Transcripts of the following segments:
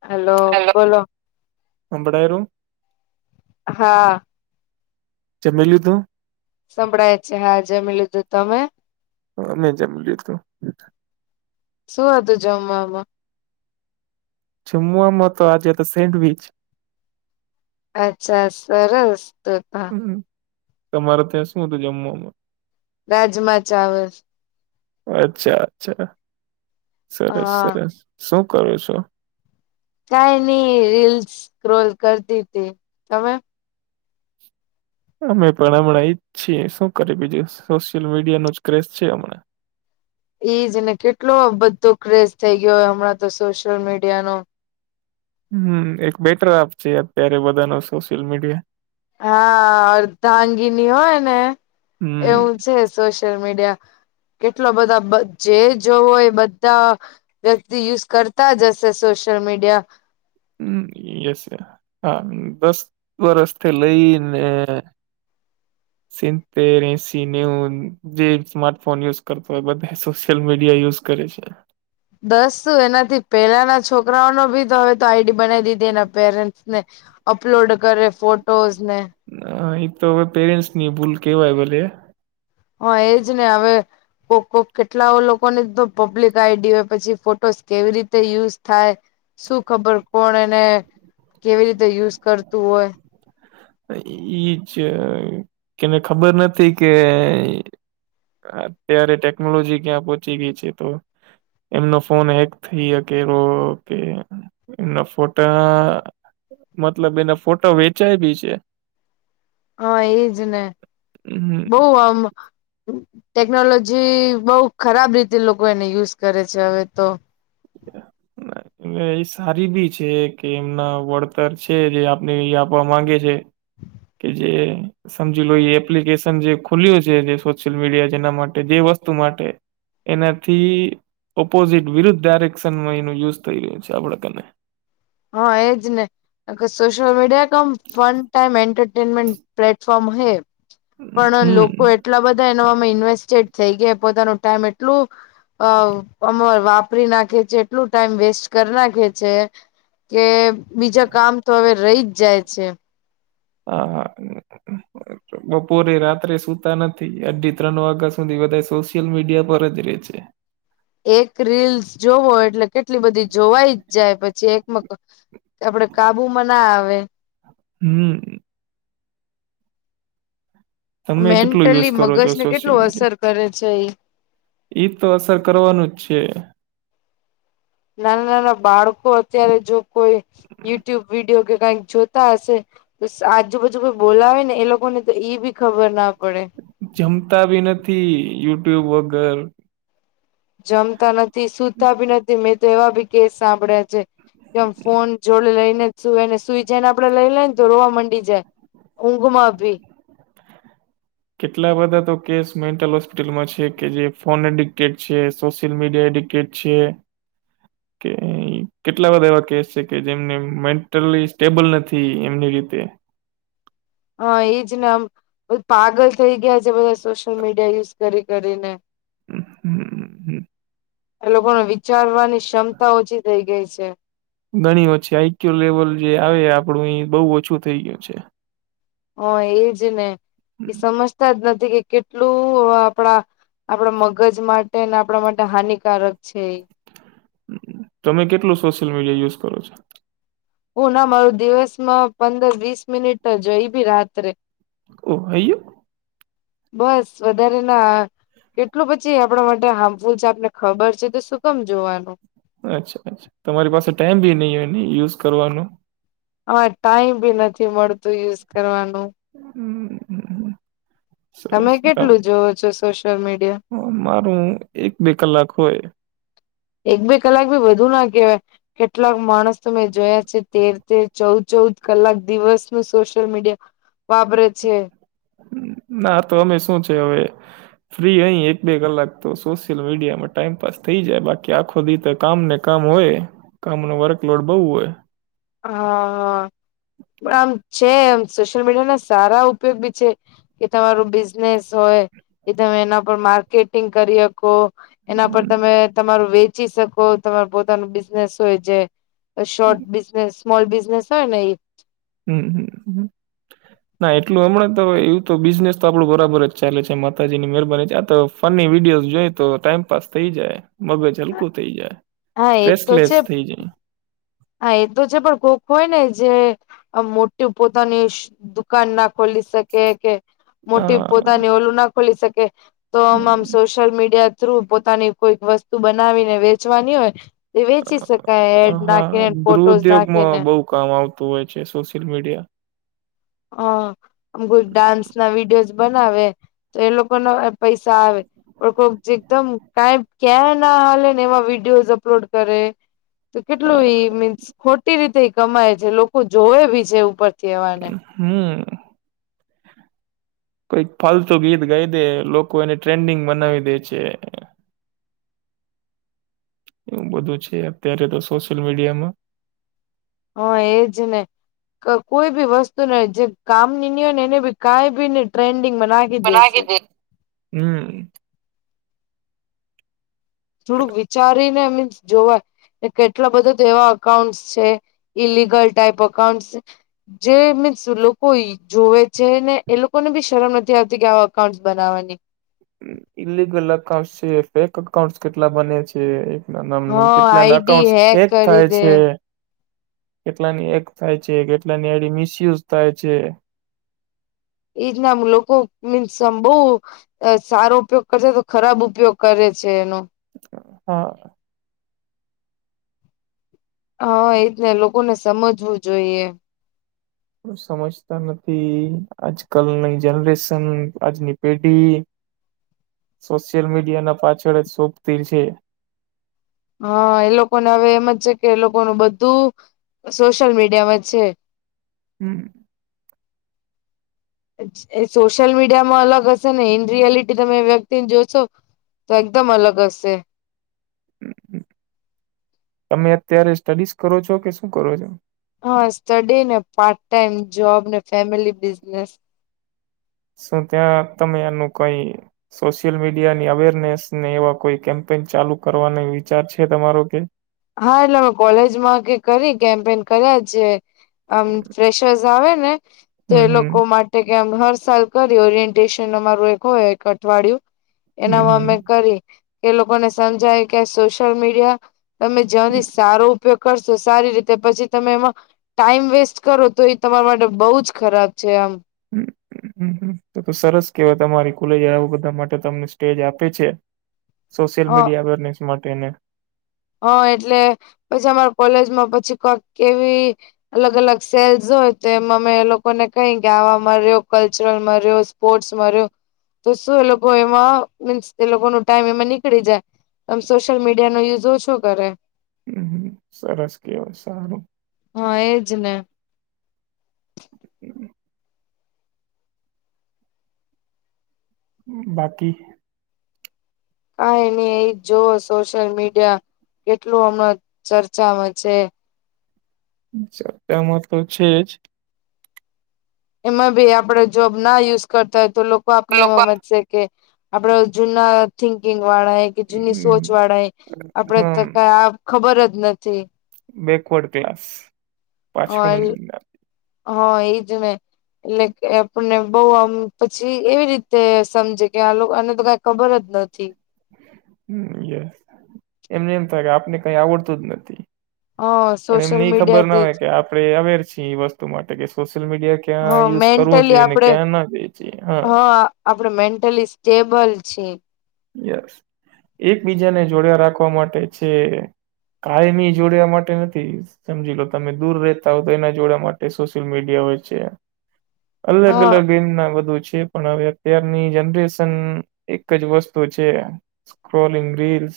Hello hello. બોલો સંભળાયેલું હા. જમી લીધું સંભળાય જ છે હા જમી લીધું તમે હા મે જમી લીધું શું હતું જમવામાં જમવામાં આજે તો સેન્ડવીચ અચ્છા સરસ તો ત હમ્મ તમારે ત્યાં શું હતું જમવામા રાજમાં ચાવલ અચ્છા અચ્છા સરસ હા સરસ શું કરો છો? કાય નય રીલ્સ સ્ક્રોલ કરતી તી તમે અમે પણ હમણાં ઇઝ છીએ શું કરી બીજું સોશિયલ મીડિયા નો જ ક્રેઝ છે હમણાં એઈજ ને કેટલો બધો ક્રેઝ થઈ ગયો હમણાં તો સોશિયલ મીડિયા નો હમ્મ એક બેટર હાફ છે અત્યારે બધા નો સોશિયલ મીડિયા હા અર્ધાંગિની હોય ને હમ એવું છે સોશિયલ મીડિયા કેટલા બધા જે જોવોય બધા વ્યક્તિ યુઝ કરતા જ હશે સોશિયલ મીડિયા હમ્મ યસ હે હા દસ વરષથી લઈને સીતેર એસી નેઉ જે સ્માર્ટ ફોન યુઝ કરતો હોય બધા સોશિયલ મીડિયા યુઝ કરે છે. દસું એનાથી પેલાના છોકરાઓનો ભી તો હવે તો આઈડી બનાવી દીધી એના પેરેન્ટ્સને અપલોડ કરે ફોટોઝ ને ઇતો હવે પેરેન્ટસ ની ભૂલ કેવાય ભલે હ એજ ને હવે કો કો કેટલા લોકોને તો પબ્લિક આઈડી હોય પછી ફોટોસ કેવી રીતે યુઝ થાય શું ખબર કોણ એને કેવી રીતે યુઝ કરતું હોય ઇજ છે કેને ખબર નથી કે અત્યારે ટેકનોલોજી ક્યાં પહોંચી ગઈ છે તો એમનો ફોન હેક થઈ શકે કે નો થાય શકે એના ફોટા મતલબ એનો ફોટા વેચાય બી છે. [inaudible] હા એજ ને હમ બોવ આમ ટેકનોલોજી બઉ ખરાબ રીતે લોકો એને યુઝ કરે છે હવે તો એટલે એ સારી બી છે કે એમના વળતર છે જે આપને એ આપવા માંગે છે. કે જે સમજી લો એ એપ્લિકેશન જે ખુલ્યું છે જે સોશિયલ મીડિયા જેના માટે જે વસ્તુ માટે એનાથી ઓપોઝિટ વિરુદ્ધ ડાયરેક્શનમાં એનું યુઝ થઈ રહ્યું છે આપડે તને હા એજ ને નકર social media cum fun time entertainment platform હે પણ હમ લોકો એ એટલા બધા એનામાં ઇન્વેસ્ટેડ થઈ ગયા પોતાનું ટાઈમ એટલું અ અમ વાપરી નાખે છે એટલું ટાઈમ વેસ્ટ કર નાખે છે. કે બીજા કામ તો હવે રહી જ જાય છે. હા હા [inaudible] બપોરે રાત્રે સુતા નથી અઢી ત્રણ વાગ્યા સુધી બધા સોશિયલ મીડિયા પર જ રે છે. એક રિલ્સ જોવો એટલે કેટલી બધી જોવાઈ જ જાય પછી એકમક આપડે કાબુમાં ના આવે હમ તમે કેટલું યુઝ મેન્ટલી કરો છો મગજને સોશિયલ કેટલું અસર મીડિયા? કરે છે એ ઈ તો અસર કરવાનું જ છે. નાના નાના બાળકો અત્યારે જો કોઈ યુટ્યુબ વિડીયો કે કઈક જોતા હશે આજુબાજુ કોઈ બોલાવે ને એ લોકોને તો ઈ બી ખબર ના પડે. જમતા બી નથી યુટ્યુબ વગર. જમતા નથી સુતા બી નથી મેં તો એવા બી કેસ સાંભળ્યા છે. કેમ ફોન જોડે લઈને જ સુવે ને સુઈ જાય ને આપડે લઈ લઈ ને તો રોવા માંડી જાય. ઉંઘ માં ભી. કેટલા બધા તો કેસ મેન્ટલ હોસ્પિટલમાં છે કે જે ફોન એડિક્ટેડ છે સોશિયલ મીડિયા એડિક્ટ કેટ છે. કે કેટલા બધા એવા કેસ છે કે જેમને મેન્ટલી સ્ટેબલ નથી એમની રીતે હ એજ ને અમ પાગલ થઈ ગયા છે બધા સોશિયલ મીડિયા યુઝ કરી કરી કરીને. હમ હમ એ લોકોની વિચારવાની ક્ષમતા ઓછી થઈ ગઈ છે. ઘણી ઓછી આઈક્યુ લેવલ જે આવે આપણું એ બહુ ઓછું થઈ ગયું છે. હ એ જ ને એ સમજતા જ નથી કે કેટલું આપડા આપડા મગજ માટે ને આપડા માટે હાનિકારક છે એ. તમે કેટલું સોશિયલ મીડિયા યુઝ કરો છો? હું ના મારું દિવસમાં પંદર વીસ મિનિટ જ હોય એ ભી રાત્રે ઓ હાઈ યો બસ વધારે ના કેટલું પછી આપડા માટે હાર્મફુલ છે આપને ખબર છે તો શું કમ જોવાનું. અચ્છા અચ્છા તમારી પાસે ટાઈમ ભી ની હોય યુઝ કરવાનો. હા ટાઈમ બી નથી મળતું યુઝ કરવાનું. હમ સરસ તમે કેટલું જોવો છો સોશિયલ મીડિયા? હ મારું એક બે કલાક હોય. એક બે કલાક ભી વધુ ના કેવાય કેટલાક માણસ ત મે જોયા છે તેર તેર ચૌદ ચૌદ કલાક દિવસ ન સોશિયલ મીડિયા વાપરે છે. ના તો અમે શું છે હવે ફ્રી રહીએ એક બે કલાક તો સોશિયલ મીડિયામાં ટાઈમપાસ થઈ જાય બાકી આખો દી તો કામને કામ હોય કામનું વર્કલોડ બહુ હોય હા હા પણ આમ છે એમ સોશિયલ મીડિયા ના સારા ઉપયોગ બી છે. કે તમારું બિઝનેસ હોય કે તમે એના પર માર્કેટિંગ કરી હકો. એના પર તમે તમારું વેચી શકો તમારું પોતાનું બિઝનેસ હોય જે. શોર્ટ બિઝનેસ સ્મોલ બિઝનેસ હોય ને એ. હમ હમ હ ના એટલું હમણાં તો એવું તો બિઝનેસ તો આપણું બરાબર જ ચાલે છે માતાજી ની મહેરબાની છે આ તો ફની વિડીયોઝ જોઈ તો ટાઈમપાસ થઇ જાય. મગજ હલકું થઈ જાય, હા એ તો સટ્રેસલેસ છે થઇ જાય. હા એ તો છે પણ કોખ હોય ને જે આ મોટી પોતાની દુકાન ના ખોલી શકે કે, મોટી હા પોતાની ઓલું ના ખોલી શકે તો આમ અમ, આમ. સોશિયલ મીડિયા થ્રુ પોતાની કોઈક વસ્તુ બનાવીને વેચવાની હોય. તે વેચી શકાય એ ના. હા ગૃહ ઉદ્યોગ માં બહુ કામ આવતું હોય છે. સોશિયલ મીડિયા હ આમ કોઈ ડાન્સ ના વિડીયોઝ બનાવે તો એ લોકો ન પૈસા આવે. ક એકદમ ક ક્યાં ના ને એમાં વિડીયોઝ અપલોડ તો કેટલું મીન્સ ખોટી રીતે કમાય છે. લોકો જોવે બી છે ઉપરથી એવાને હ. કઈક ફાલતુ ગીત ગાઈ દે લોકો એને ટ્રેન્ડિંગ બનાવી દે છે. એવું બધું છે. અત્યારે તો સોશિયલ મીડિયામાં હ એજ ને. કોઈ બી વસ્તુ ને જે કામ ની ન હોય ને એને બી કઈ બી ને ટ્રેન્ડિંગમાં નાખ ચના હમ થોડુંક વિચારીને મીન્સ જોવાય કેટલા બધા એવા અકાઉન્ટસ છે. ઈલગલ ટાઈપ અકાઉન્ટ ‍ જે લોકો એ જોવે છે ને એ લોકો ને બી શરમ નથી આવતી કે આ અકાઉન્ટ બનાવવાની. ઇલિગલ અકાઉન્ટ છે ફેક અકાઉંન્ટ કેટલા બને છે. મમ હા કેટલાને આઈડી અકાઉન્ટ હેક કરી થાય દે છે. કેટલાની એક થાય છે, કેટલાની એડી મિસયુઝ થાય છે. એીનામ લોકો મીન્સ બહ સારો ઉપયોગ કરશે તો ખરાબ ઉપયોગ કરે છે. એનો હા હા એ જ ને લોકો ને સમજવું જોઈએ. સમજતા નથી. આજ કલની જનરેશન આજની પેઢી સોશિયલ મીડિયા ના પાછળ જ શોભતી છે. હા એ લોકોને હવે એમ જ છે, કે એ લોકોનું બધું સોશિયલ મીડિયામાં છે. હમ. એ સોશિયલ મીડિયા માં અલગ હશે ને ઈન રિયાલિટી તમે એ વ્યક્તિને જોશો તો એકદમ અલગ હશે. તમે અત્યારે સ્ટડીસ કરો છો કે શું કરો છો. હા સ્ટડી ને પાર્ટ ટાઈમ જોબ ને ફેમિલી બિઝનેસ શું ત્યાં તમે એનું કઈ સોશિયલ મીડિયાની અવેરનેસ ને એવા કોઈ કેમ્પેન ચાલુ કરવાનો વિચાર છે તમારો કે? હા એટલે અમે કોલેજમાં કે કરી કેમ્પેન કર્યા છે. આમ ફેશ આવે ને તો એ હમ લોકો માટે કેમ હર સાલ કરી ઓરિએન્ટેશન અમારું એક હોય એક અઠવાડિયું હમ એનામાં હમ અમે કરી એ લોકોને સમજાયી કે સોશિયલ મીડિયા તમે હમ જની સારો ઉપયોગ કરશો સારી રીતે પછી તમે એમાં ટાઈમ વેસ્ટ કરો તો એ તમારા માટે બહુ જ ખરાબ છે. આમ હમ. હમ તો સરસ કહેવાય તમારી કોલેજ આવું બધા માટે તમને સ્ટેજ આપે છે સોશિયલ હ મીડિયા અવેરનેસ માટે ને હ એટલે પછી અમારે કોલેજમાં પછી કક કેવી અલગ અલગ સેલ્સ હોય તો એમાં અમે એ લોકોને કહી કે આવા માં રેયો કલ્ચરલમાં રેયો સ્પોર્ટસ માં રહ્યો તો શું એ લોકો એમાં મીન્સ એ લોકો નો ટાઈમ એમાં નીકળી જાય તો સોશિયલ મીડિયા નો યુઝ ઓછો કરે હમ હમ. સરસ કહેવાય સારું હા એજ ને બાકી કાઈ નહી એ જોવો સોશિયલ મીડિયા કેટલું હમણા ચર્ચામાં છે ચર્ચા માં તો છે જ એમાં ભી આપણે જોબ ના યુઝ કરતા હોય તો લોકો આપને એવું હમજ શે કે આપણે જૂના થિંકિંગ વાળા હે કે જૂની સોચ હમ વાળા હે આપણેે તો હમ કાઈ આવ ખબર જ નથી બેકવર્ડ ક્લાસ પાછળ હોલ હા એજ ને એટલે કે આપણને બહુ આમ પછી એવી રીતે સમજે કે આ લોકા ને તો કાંઈ ખબર જ નથી હમ એમને એમ થાય કે આપને કંઇ આવડતું જ નથી હાશ પણ એમને એ ખબર ના હોય કે આપણે અવેર છીએ એ વસ્તુ માટે કે સોશિયલ મીડિયા હા ક્યાં યુઝ કરવું મેન્ટલી જોઈએ ને ક્યાં ના જઈ છે એ હા આપણે મેન્ટલી સ્ટેબલ છીએ યસ એકબીજાને જોડયા રાખવા માટે છે કાયમી જોડ્યા માટે નથી સમજી લો તમે દૂર રહેતા હો તો એના જોડવા માટે સોશિયલ મીડિયા હોય છે અલગ હા અલગ એ મ ના બધું છે પણ હવે અત્યારની જનરેશન એક જ વસ્ત તું છે સ્ક્રોલિંગ રીલ્સ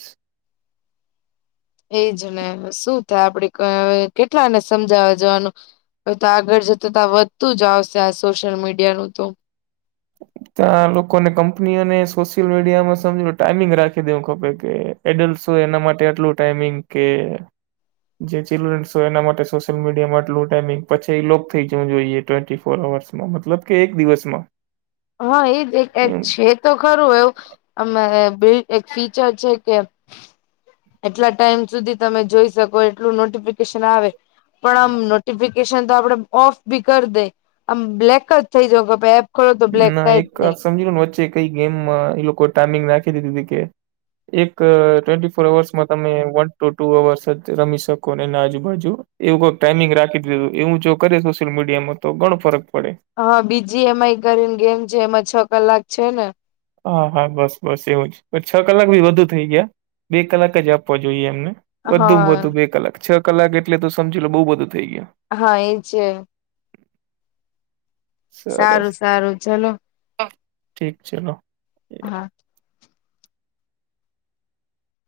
એજ ને શું થાય આપણે ક કેટલાને સમજાવવા જવાનું હવે તો આગળ જતા તો આ વધતું જ આવશે આ સોશિયલ મીડિયાનું તો ત્યાં લોકોને કંપનીઓને સોશિયલ મીડિયામાં સમજો ટાઈમિંગ રાખી દેવું ખપે કે એડલ્ટશ હોય એના માટે એટલું ટાઈમિંગ કે જે ચિલ્ડ્રનસ હોય એના માટે સોશિયલ મીડિયામાં આટલું ટાઈમિંગ પછી લોક થઈ જવું જોઈએ ટ્વેન્ટી ફોર અવર્સ મતલબ કે એક દિવસમાં હા એ જ એક એમ છે તો ખરું એવું અમે બે એક ફીચર છે કે એટલા ટાઈમ સુધી તમે જોઈ શકો એટલું નોટિફિકેશન આવે પણ આમ નોટિફિકેશન તો આપણે ઓફ ભી કરી દે આમ બ્લેક જ થઈ જવો ખપે એપ ખોલો તો બ્લેક ના કઈ એક જ નહી આ સમજી લો ને વચ્ચે કઈ ગેમમાં એ લોકો ટાઈમિંગ નાખી દીધી તી કે એક અ ટ્વેન્ટી ફોર અવર્સમાં તમે વન ટુ ટુ અવર્સ જ રમી શકોને એના આજુબાજુ એવું કઈક ટાઈમિંગ રાખી દીધી એવું જો કરે સોશિયલ મીડિયામાં તો ઘણો ફરક પડે હા બીજી એમ આઈ કરીને ગેમ છે એમાં છ કલાક છે ને હા હા બસ બસ એવું જ છ કલાક ભી વધુ થઈ ગયા બે કલાક જ આપવા જોઈએ એમને વધુ માં વધુ હા બે કલાક છ કલાક એટલે તો સમજી લો બહુ બધું થઈ ગયા હા એ છે સરસ સારું સારું ચલો ઠીક છે ના હા